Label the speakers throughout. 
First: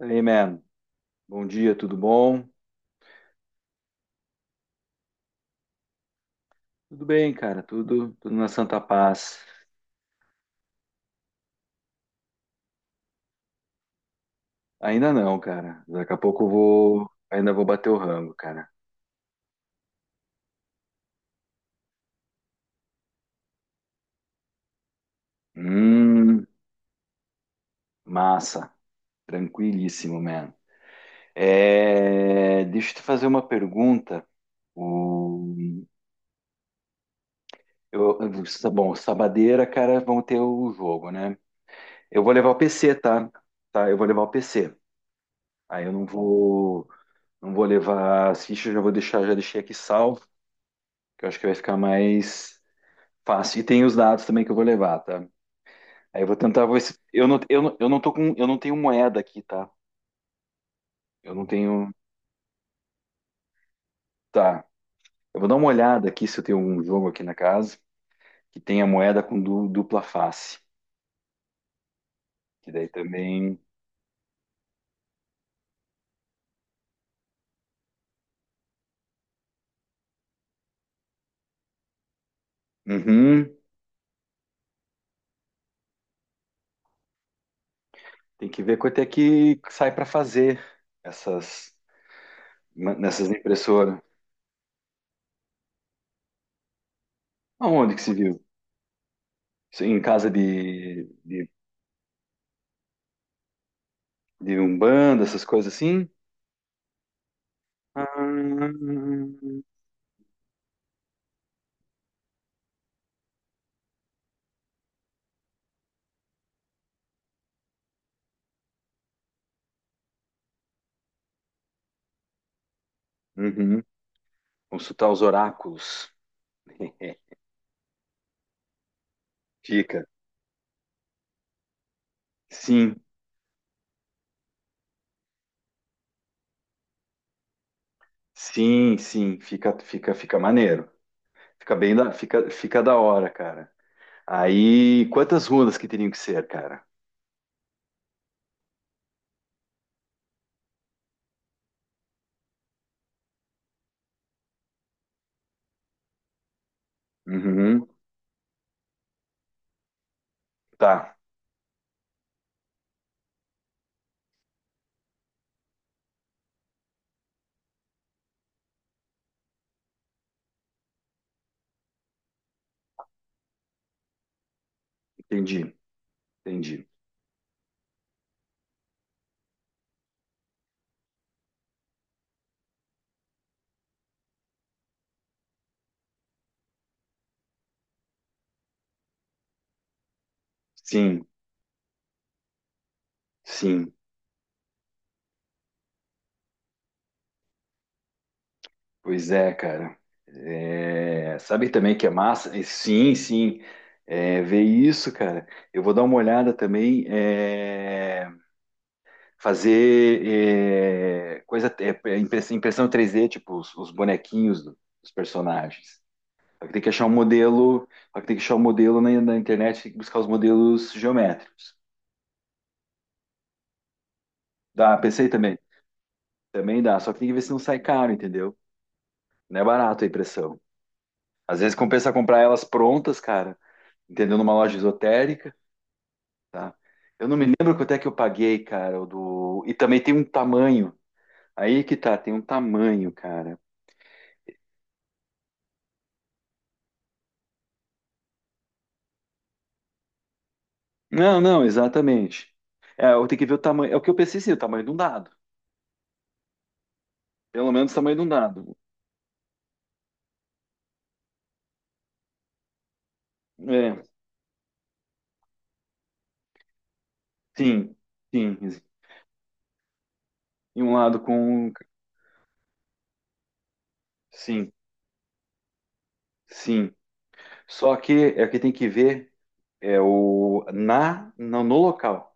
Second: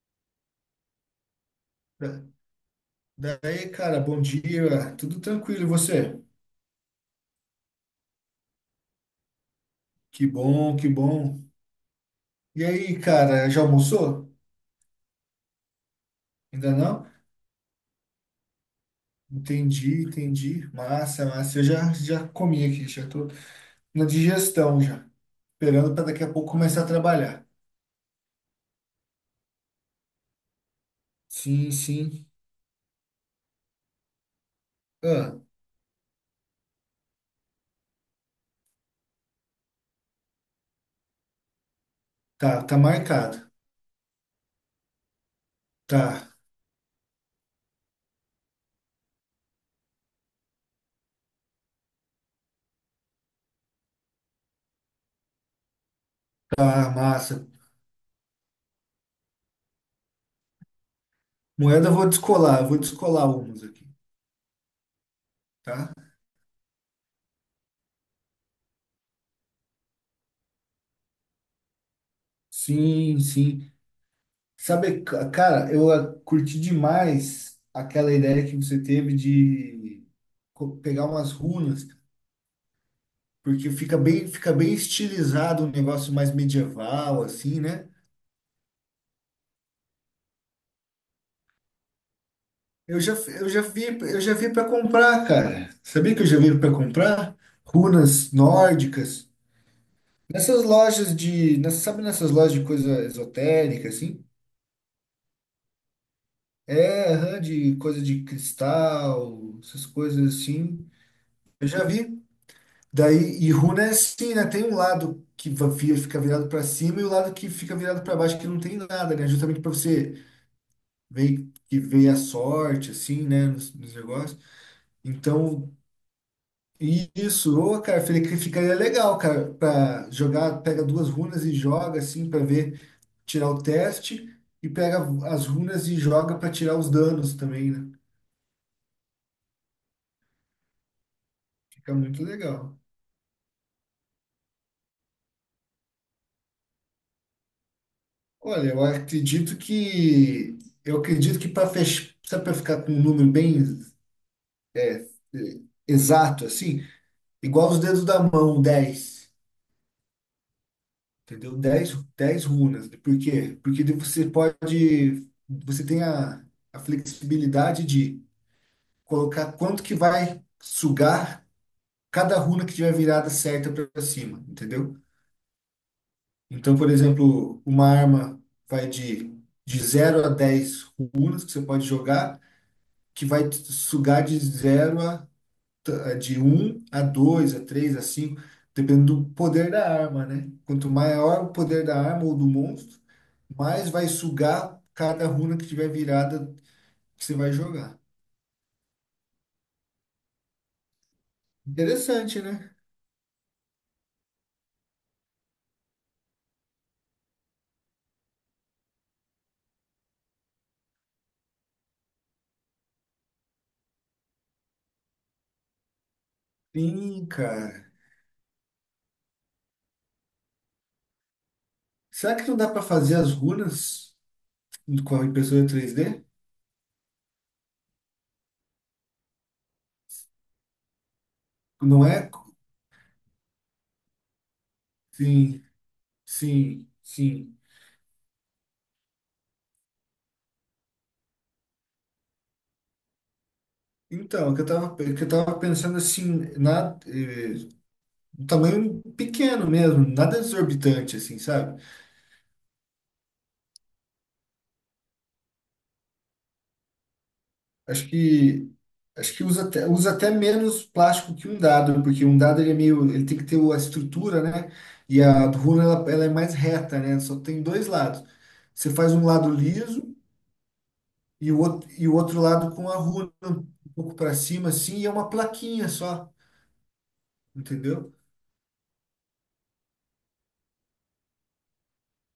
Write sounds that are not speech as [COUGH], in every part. Speaker 1: Hey, man. Bom dia, tudo
Speaker 2: Da-
Speaker 1: bom?
Speaker 2: Daí, cara, bom dia, tudo tranquilo, e você?
Speaker 1: Tudo bem, cara, tudo na santa paz.
Speaker 2: Que bom, que bom. E aí, cara, já almoçou?
Speaker 1: Ainda não, cara. Daqui a pouco eu
Speaker 2: Ainda não?
Speaker 1: vou, ainda vou bater o rango, cara.
Speaker 2: Entendi, entendi. Massa, massa. Eu já comi aqui, já tô na digestão já. Esperando para daqui a
Speaker 1: Hum,
Speaker 2: pouco começar a trabalhar.
Speaker 1: massa. Tranquilíssimo, man.
Speaker 2: Sim, sim.
Speaker 1: É, deixa eu te fazer uma pergunta.
Speaker 2: Ah,
Speaker 1: O, eu, tá bom, sabadeira, cara, vão ter o jogo, né? Eu vou levar o
Speaker 2: tá, tá
Speaker 1: PC, tá?
Speaker 2: marcado.
Speaker 1: Tá, eu vou levar o PC. Aí eu não
Speaker 2: Tá,
Speaker 1: vou, não vou levar as fichas, já vou deixar, já deixei aqui salvo, que eu acho que vai ficar mais. Faço. E tem os dados também que eu vou levar, tá? Aí eu vou tentar vou
Speaker 2: tá,
Speaker 1: se. Eu não,
Speaker 2: massa.
Speaker 1: eu não, eu não tô com. Eu não tenho moeda aqui, tá? Eu não
Speaker 2: Moeda
Speaker 1: tenho.
Speaker 2: eu vou descolar umas aqui,
Speaker 1: Tá. Eu vou dar uma
Speaker 2: tá?
Speaker 1: olhada aqui se eu tenho um jogo aqui na casa que tenha moeda com dupla face. Que daí
Speaker 2: Sim,
Speaker 1: também.
Speaker 2: sim. Sabe, cara, eu curti demais aquela ideia que você teve de pegar umas runas,
Speaker 1: Uhum.
Speaker 2: porque fica bem estilizado um negócio mais medieval assim, né?
Speaker 1: Tem que ver quanto é que sai para fazer essas
Speaker 2: Eu já,
Speaker 1: nessas
Speaker 2: eu já vi,
Speaker 1: impressoras.
Speaker 2: eu já vi para comprar, cara. Sabia que eu já vi para comprar
Speaker 1: Aonde que se
Speaker 2: runas
Speaker 1: viu?
Speaker 2: nórdicas
Speaker 1: Isso. Em casa
Speaker 2: nessas
Speaker 1: de,
Speaker 2: lojas
Speaker 1: de,
Speaker 2: de, nessa- sabe, nessas lojas de coisa esotérica assim?
Speaker 1: de Umbanda, essas coisas assim?
Speaker 2: É, aham, de coisa
Speaker 1: Ah,
Speaker 2: de cristal, essas coisas assim. Eu já vi. Daí, e runa é assim, né? Tem um lado que fica virado para cima e o lado que fica virado para baixo, que não tem nada, né? Justamente para você ver que veio a sorte, assim, né? Nos,
Speaker 1: uhum.
Speaker 2: nos negócios.
Speaker 1: Consultar os
Speaker 2: Então,
Speaker 1: oráculos.
Speaker 2: e isso, ô, cara, falei que ficaria legal, cara,
Speaker 1: Dica.
Speaker 2: para jogar, pega duas runas e joga, assim, para ver,
Speaker 1: Sim,
Speaker 2: tirar o teste, e pega as runas e joga para tirar os danos também, né?
Speaker 1: sim, sim, fica maneiro. Fica bem
Speaker 2: Fica
Speaker 1: da,
Speaker 2: muito
Speaker 1: fica,
Speaker 2: legal.
Speaker 1: fica da hora, cara. Aí, quantas rundas que teriam que ser, cara?
Speaker 2: Olha, eu acredito que. Eu acredito que para fechar, para ficar com um número bem é, é, exato, assim, igual os
Speaker 1: Uhum,
Speaker 2: dedos da mão, 10,
Speaker 1: tá,
Speaker 2: entendeu? Dez runas. Por quê? Porque daí você tem a flexibilidade de colocar quanto que vai sugar cada runa que tiver virada certa para cima, entendeu?
Speaker 1: entendi,
Speaker 2: Então,
Speaker 1: entendi.
Speaker 2: por exemplo, uma arma vai de zero a 10 runas que você pode jogar, que vai sugar de zero a de um a 2 a 3 a 5 dependendo do poder da arma, né? Quanto
Speaker 1: Sim,
Speaker 2: maior o poder da arma ou do monstro, mais
Speaker 1: sim,
Speaker 2: vai sugar cada runa que tiver virada que você vai jogar.
Speaker 1: pois é, cara. É, sabe também que é
Speaker 2: Interessante,
Speaker 1: massa? É,
Speaker 2: né?
Speaker 1: sim, sim, é, ver isso, cara. Eu vou dar uma olhada também, é, fazer, é, coisa, é, impressão 3D, tipo os bonequinhos dos personagens. Só que tem que achar um
Speaker 2: Sim,
Speaker 1: modelo,
Speaker 2: cara.
Speaker 1: só que tem que achar um modelo na internet, tem que buscar os modelos geométricos.
Speaker 2: Será que não dá para fazer as runas
Speaker 1: Dá,
Speaker 2: com a
Speaker 1: pensei também.
Speaker 2: impressora 3D?
Speaker 1: Também dá, só que tem que ver se não sai caro, entendeu? Não é barato a impressão. Às vezes
Speaker 2: Não
Speaker 1: compensa
Speaker 2: é?
Speaker 1: comprar elas prontas, cara, entendeu? Numa loja esotérica,
Speaker 2: Sim,
Speaker 1: tá?
Speaker 2: sim,
Speaker 1: Eu não me
Speaker 2: sim.
Speaker 1: lembro quanto é que eu paguei, cara, o do. E também tem um tamanho. Aí que tá, tem um tamanho, cara.
Speaker 2: Então, o que eu tava pensando assim, um tamanho pequeno mesmo, nada exorbitante, assim,
Speaker 1: Não, não,
Speaker 2: sabe?
Speaker 1: exatamente. É, eu tenho que ver o tamanho. É o que eu pensei, sim, o tamanho de um dado. Pelo menos o
Speaker 2: Acho
Speaker 1: tamanho de um
Speaker 2: que
Speaker 1: dado.
Speaker 2: acho que usa até menos plástico que um dado, porque um dado ele é meio, ele tem que ter a
Speaker 1: É,
Speaker 2: estrutura, né? E a runa ela é mais reta, né? Só tem dois
Speaker 1: sim,
Speaker 2: lados.
Speaker 1: sim,
Speaker 2: Você faz um lado liso
Speaker 1: e um lado
Speaker 2: e o
Speaker 1: com. Um,
Speaker 2: outro, e o outro lado com a runa um pouco para cima
Speaker 1: sim,
Speaker 2: assim, e é uma plaquinha só,
Speaker 1: sim. Só
Speaker 2: entendeu?
Speaker 1: que é o que tem que ver é o na no, no local,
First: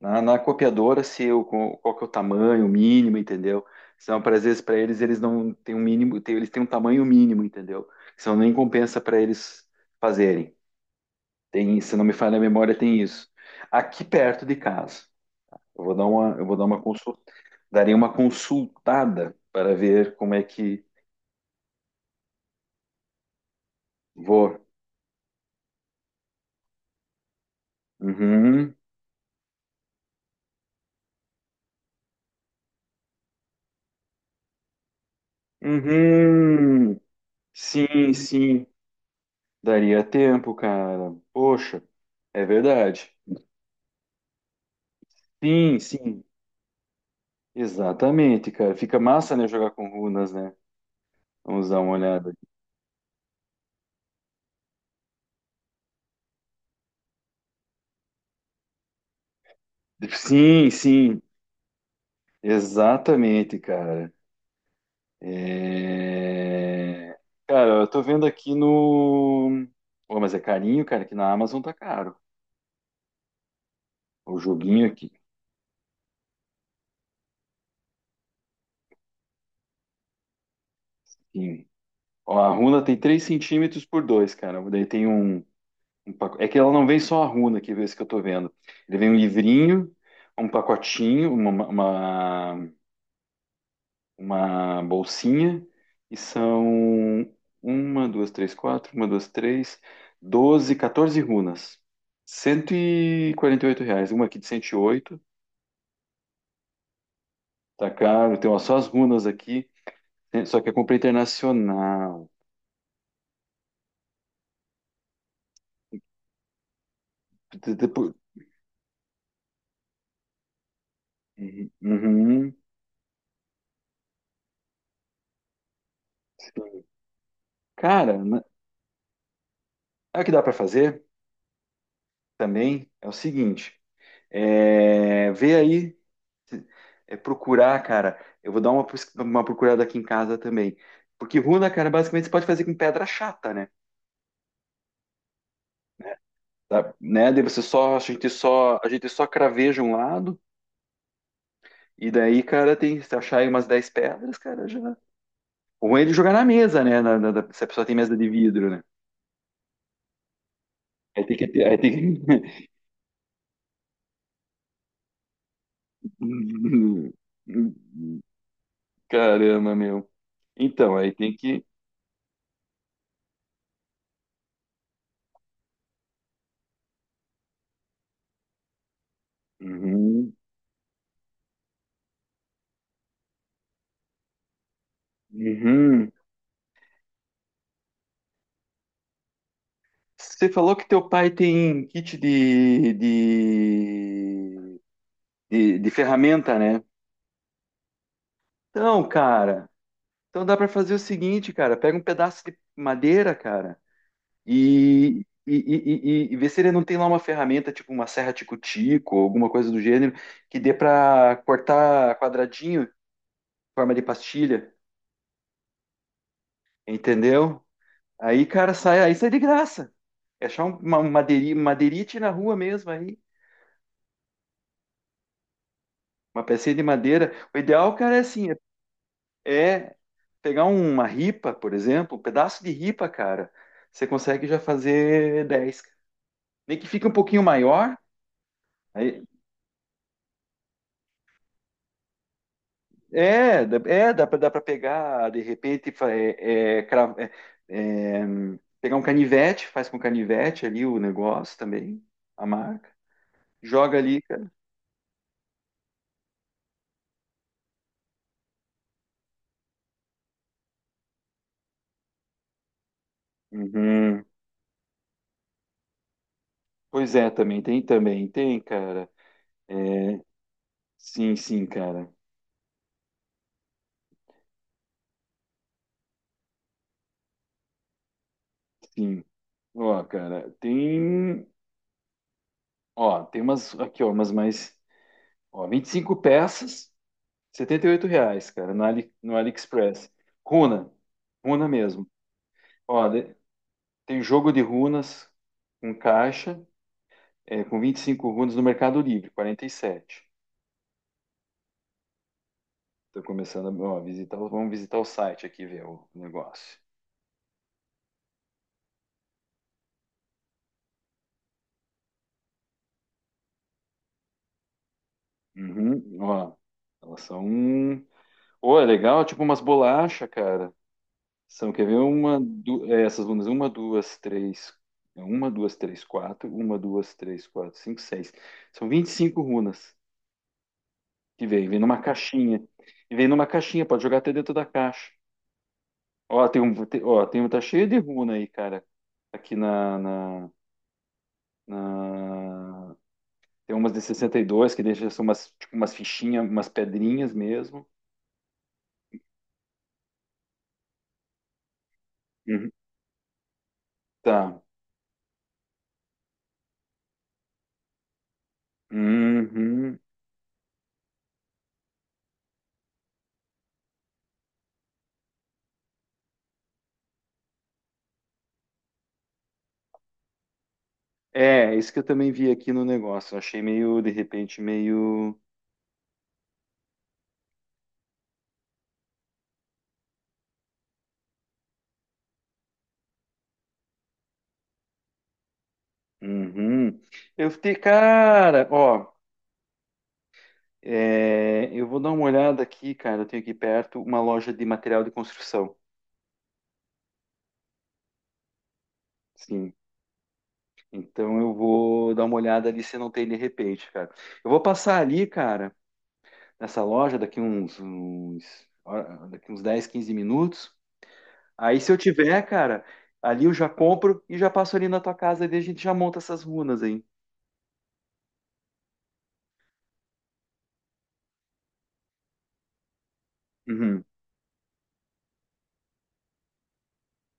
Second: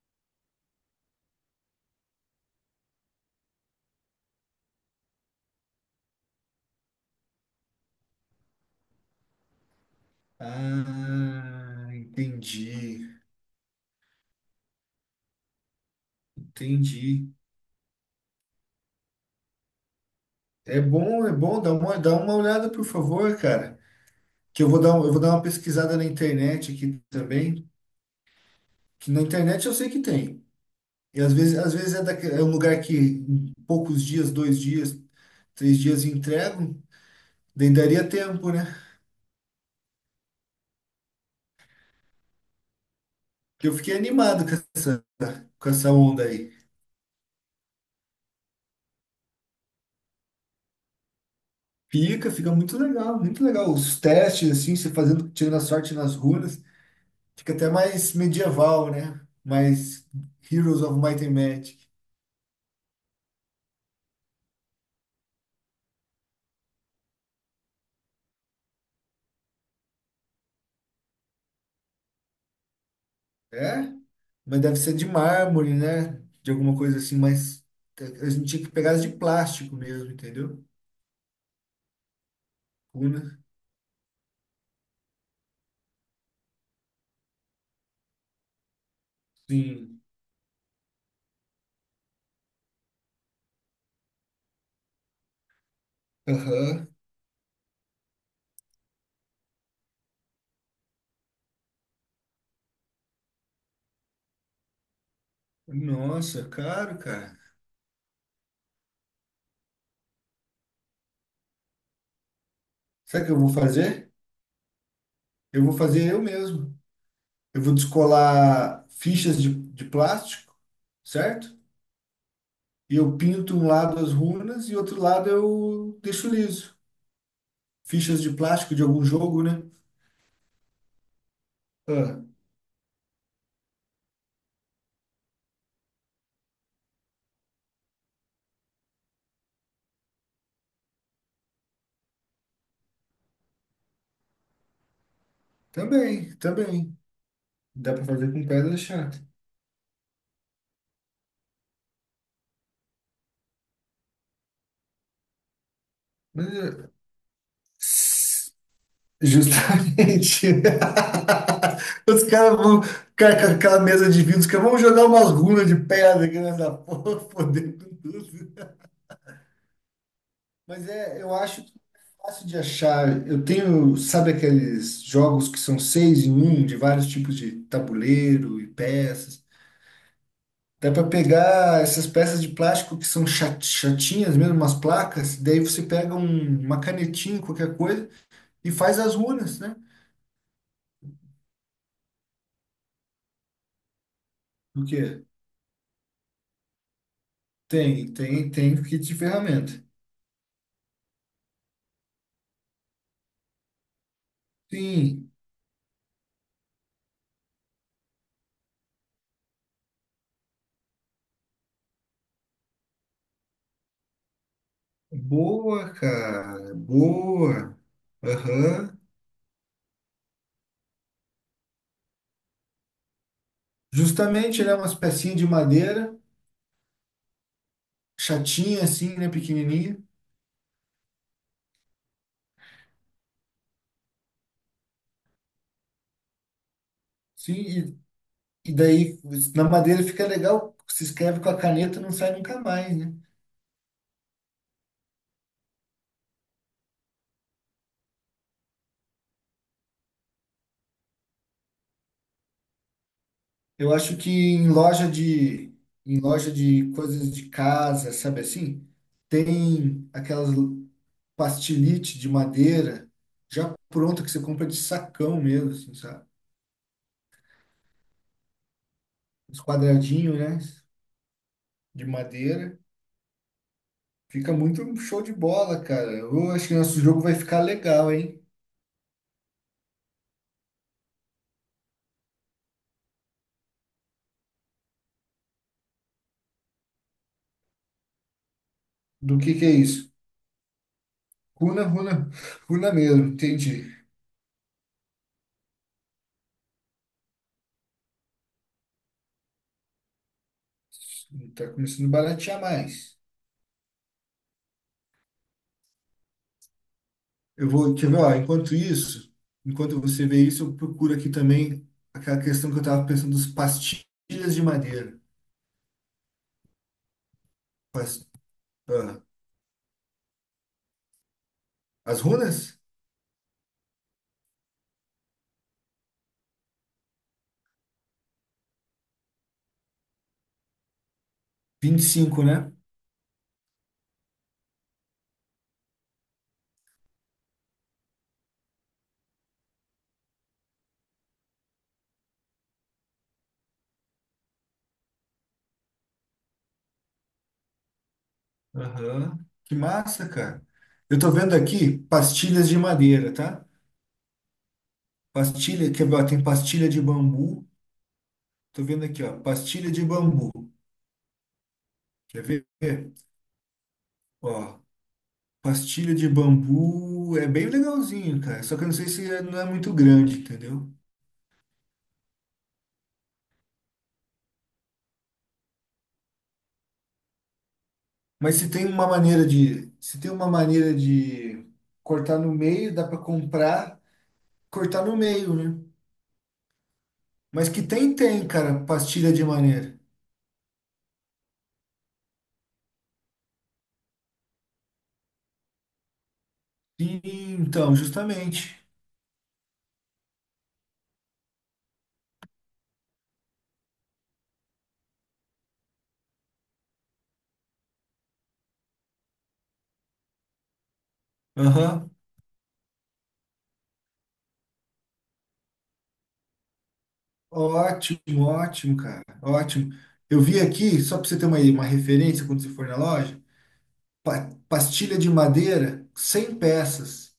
Speaker 1: na copiadora, se eu co- qual que é o tamanho o mínimo, entendeu? São para às vezes para eles não têm um mínimo, eles têm um tamanho mínimo, entendeu? Senão nem compensa para eles fazerem. Tem,
Speaker 2: Ah,
Speaker 1: se não me falha a memória, tem
Speaker 2: entendi.
Speaker 1: isso. Aqui perto de casa, eu vou dar uma consulta,
Speaker 2: Entendi.
Speaker 1: daria uma consultada para ver como é
Speaker 2: É
Speaker 1: que
Speaker 2: bom, é bom, dá uma olhada, por favor, cara.
Speaker 1: vou.
Speaker 2: Que eu vou dar uma pesquisada na internet aqui também.
Speaker 1: Uhum.
Speaker 2: Na internet eu sei que tem. E às vezes é, é um lugar que em poucos dias, 2 dias, 3 dias entregam,
Speaker 1: Uhum.
Speaker 2: daí daria
Speaker 1: Sim,
Speaker 2: tempo, né?
Speaker 1: sim. Daria tempo, cara. Poxa, é verdade.
Speaker 2: Porque eu fiquei animado com essa, com
Speaker 1: Sim,
Speaker 2: essa
Speaker 1: sim.
Speaker 2: onda aí.
Speaker 1: Exatamente, cara. Fica massa, né, jogar com runas, né? Vamos dar uma
Speaker 2: Fica,
Speaker 1: olhada
Speaker 2: fica muito legal, muito legal. Os testes, assim, você fazendo, tirando a sorte nas runas, fica até mais medieval, né? Mais
Speaker 1: aqui. Sim,
Speaker 2: Heroes of
Speaker 1: sim.
Speaker 2: Might and Magic.
Speaker 1: Exatamente, cara. É. Cara, eu tô vendo aqui no. Pô, mas é carinho, cara, que na Amazon tá caro.
Speaker 2: É?
Speaker 1: O
Speaker 2: Mas deve
Speaker 1: joguinho
Speaker 2: ser de
Speaker 1: aqui.
Speaker 2: mármore, né? De alguma coisa assim, mais. A gente tinha que pegar as de plástico mesmo, entendeu?
Speaker 1: Sim. Ó, a runa tem três
Speaker 2: Runa.
Speaker 1: centímetros por dois cara. Daí tem um. É que ela não vem só a runa, que é esse que eu tô vendo. Ele vem um livrinho,
Speaker 2: Sim.
Speaker 1: um pacotinho, uma bolsinha, e
Speaker 2: Aham.
Speaker 1: são uma, duas, três, quatro, uma, duas, três, doze, 14 runas. R$ 148. Uma aqui de 108,
Speaker 2: Nossa, caro, cara.
Speaker 1: tá caro. Tem, ó, só as runas aqui, né, só que eu comprei internacional.
Speaker 2: Sabe o que eu vou fazer? Eu vou fazer eu mesmo. Eu vou
Speaker 1: De- depo-
Speaker 2: descolar fichas de plástico, certo?
Speaker 1: Uhum, uhum,
Speaker 2: E eu pinto um lado as runas e outro lado eu deixo liso.
Speaker 1: sim. Cara,
Speaker 2: Fichas de
Speaker 1: né,
Speaker 2: plástico de algum jogo, né?
Speaker 1: sabe o que dá para fazer
Speaker 2: Ah,
Speaker 1: também? É o seguinte. É, vê aí, é, procurar, cara. Eu vou dar uma, pus- uma procurada aqui em casa também. Porque runa, cara, basicamente você pode fazer com pedra chata, né?
Speaker 2: também,
Speaker 1: Tá?
Speaker 2: também.
Speaker 1: Né?
Speaker 2: Dá
Speaker 1: A
Speaker 2: pra
Speaker 1: gente
Speaker 2: fazer com pedra
Speaker 1: só, a gente
Speaker 2: chata.
Speaker 1: só craveja um lado, e daí, cara, tem, se achar aí umas 10 pedras, cara, já. O ruim é de jogar na mesa,
Speaker 2: Mas,
Speaker 1: né? Se a pessoa tem mesa de vidro, né?
Speaker 2: eh, justamente.
Speaker 1: Aí tem que ter, aí
Speaker 2: [LAUGHS]
Speaker 1: tem
Speaker 2: Os caras
Speaker 1: que.
Speaker 2: vão. Cara, com aquela mesa de vidro, os caras vão jogar umas runas de pedra aqui nessa [LAUGHS] porra, fodendo
Speaker 1: [LAUGHS]
Speaker 2: tudo.
Speaker 1: Caramba, meu.
Speaker 2: Mas
Speaker 1: Então, aí
Speaker 2: é, eu
Speaker 1: tem que.
Speaker 2: acho que é fácil de achar. Eu tenho, sabe aqueles jogos que são seis em um, de vários tipos de tabuleiro e peças.
Speaker 1: Uhum,
Speaker 2: Dá para pegar essas peças de plástico que são chatinhas mesmo, umas placas, daí você
Speaker 1: uhum.
Speaker 2: pega uma canetinha, qualquer coisa, e faz as runas, né?
Speaker 1: Você falou que teu pai tem kit de, de,
Speaker 2: Porque.
Speaker 1: de, de ferramenta, né?
Speaker 2: Tem kit
Speaker 1: Então,
Speaker 2: de
Speaker 1: cara,
Speaker 2: ferramenta.
Speaker 1: então dá para fazer o seguinte, cara, pega um pedaço de madeira, cara, e,
Speaker 2: Sim,
Speaker 1: e, e, e- e vê se ele não tem lá uma ferramenta, tipo uma serra tico-tico, ou alguma coisa do gênero, que dê para cortar quadradinho, forma de pastilha,
Speaker 2: boa, cara,
Speaker 1: entendeu?
Speaker 2: boa.
Speaker 1: Aí, cara,
Speaker 2: Aham.
Speaker 1: aí sai de graça. É achar uma, madeirite na rua mesmo aí,
Speaker 2: Justamente, né, umas pecinhas de madeira,
Speaker 1: uma pecinha de madeira. O ideal, cara, é assim,
Speaker 2: chatinha assim, né,
Speaker 1: é
Speaker 2: pequenininha.
Speaker 1: pegar uma ripa, por exemplo, um pedaço de ripa, cara, você consegue já fazer 10. Nem que fique um pouquinho maior,
Speaker 2: Sim, e daí
Speaker 1: aí-
Speaker 2: na madeira fica legal, se escreve com a caneta, não sai nunca mais, né?
Speaker 1: é, é, dá pra pegar, de repente, é, é, é, é, pegar um canivete, faz com canivete ali o negócio também, a marca,
Speaker 2: Eu
Speaker 1: joga
Speaker 2: acho
Speaker 1: ali,
Speaker 2: que
Speaker 1: cara.
Speaker 2: em loja de coisas de casa, sabe assim, tem aquelas pastilite de madeira já pronta
Speaker 1: Uhum.
Speaker 2: que você compra de sacão mesmo, assim, sabe?
Speaker 1: Pois é, também tem, cara.
Speaker 2: Os quadradinhos, né?
Speaker 1: Sim, sim,
Speaker 2: De
Speaker 1: cara.
Speaker 2: madeira. Fica muito um show de bola, cara. Eu acho que nosso jogo vai ficar legal, hein?
Speaker 1: Sim. Ó, cara, tem, ó, tem umas aqui, ó, umas mais. Ó, 25 peças, R$ 78, cara, no, Ali, no
Speaker 2: Do que é
Speaker 1: AliExpress.
Speaker 2: isso?
Speaker 1: Runa, runa
Speaker 2: Runa,
Speaker 1: mesmo.
Speaker 2: runa, runa
Speaker 1: Ó,
Speaker 2: mesmo, entendi.
Speaker 1: tem jogo de runas com caixa, é, com 25 runas no Mercado Livre, 47.
Speaker 2: Tá começando a baratear mais.
Speaker 1: Estou começando a, ó, visitar, vamos visitar o site aqui, ver o negócio.
Speaker 2: Eu vou, quer ver, ó, enquanto isso, enquanto você vê isso, eu procuro aqui também aquela questão que eu tava pensando dos pastilhas de madeira.
Speaker 1: Uhum, ó, elas são.
Speaker 2: Pas-
Speaker 1: Ô, é
Speaker 2: ah,
Speaker 1: legal, tipo umas bolachas, cara. São, quer ver,
Speaker 2: as
Speaker 1: uma,
Speaker 2: runas?
Speaker 1: é, essas bundas, uma, duas, três, quatro, uma, duas, três, quatro, cinco, seis. São 25 runas que vem
Speaker 2: vinte
Speaker 1: numa
Speaker 2: e cinco,
Speaker 1: caixinha.
Speaker 2: né?
Speaker 1: E vem numa caixinha, pode jogar até dentro da caixa. Ó, tem um, ó, tem um, tá cheio de runa aí, cara. Aqui na, na, na- Tem umas de 62 que deixa, são umas, tipo, umas fichinhas, umas pedrinhas mesmo.
Speaker 2: Aham. Que massa, cara. Eu tô vendo aqui pastilhas
Speaker 1: Uhum.
Speaker 2: de madeira, tá?
Speaker 1: Tá.
Speaker 2: Pastilha, quer ver? Ó, tem pastilha de bambu. Tô vendo aqui, ó. Pastilha
Speaker 1: Uhum.
Speaker 2: de bambu. Quer ver? Ó, pastilha de bambu é bem legalzinho, cara. Só que eu não sei se é- não é muito grande, entendeu?
Speaker 1: É, isso que eu também vi aqui no negócio. Eu achei meio, de repente, meio.
Speaker 2: Mas se tem uma maneira de, se tem uma maneira de cortar no meio, dá pra comprar, cortar no meio, né?
Speaker 1: Uhum. Eu
Speaker 2: Mas
Speaker 1: fiquei,
Speaker 2: que tem,
Speaker 1: cara,
Speaker 2: cara,
Speaker 1: ó,
Speaker 2: pastilha de maneira.
Speaker 1: é, eu vou dar uma olhada aqui, cara. Eu tenho aqui perto uma loja de material de construção.
Speaker 2: Sim, então, justamente.
Speaker 1: Sim. Então eu vou dar uma olhada ali se não tem de repente, cara. Eu vou passar ali, cara, nessa loja daqui daqui uns 10 15 minutos. Aí se eu
Speaker 2: Aham.
Speaker 1: tiver, cara, ali eu já compro e já passo ali na tua casa e a gente já monta essas runas aí.
Speaker 2: Ótimo, ótimo, cara. Ótimo. Eu vi aqui, só para você ter uma referência quando você for na loja,
Speaker 1: Uhum.
Speaker 2: pastilha de madeira, 100 peças,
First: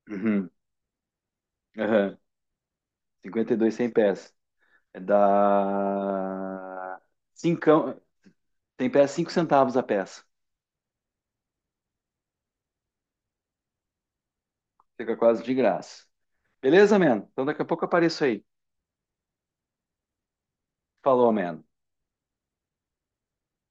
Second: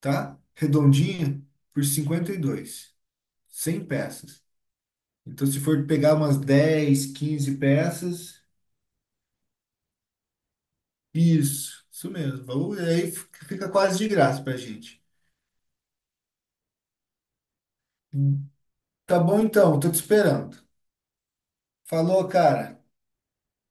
Speaker 2: tá?
Speaker 1: Uhum.
Speaker 2: Redondinha, por
Speaker 1: Aham.
Speaker 2: 52.
Speaker 1: 52,
Speaker 2: 100
Speaker 1: 100 pés.
Speaker 2: peças.
Speaker 1: É
Speaker 2: Então, se for pegar umas
Speaker 1: da.
Speaker 2: 10, 15
Speaker 1: Cincão.
Speaker 2: peças,
Speaker 1: Tem pé 5 centavos a peça.
Speaker 2: isso, isso mesmo. Aí fica quase de graça pra gente.
Speaker 1: Fica quase de graça. Beleza, man? Então daqui a pouco eu apareço aí.
Speaker 2: Tá bom então, tô te esperando.
Speaker 1: Falou, man.
Speaker 2: Falou, cara.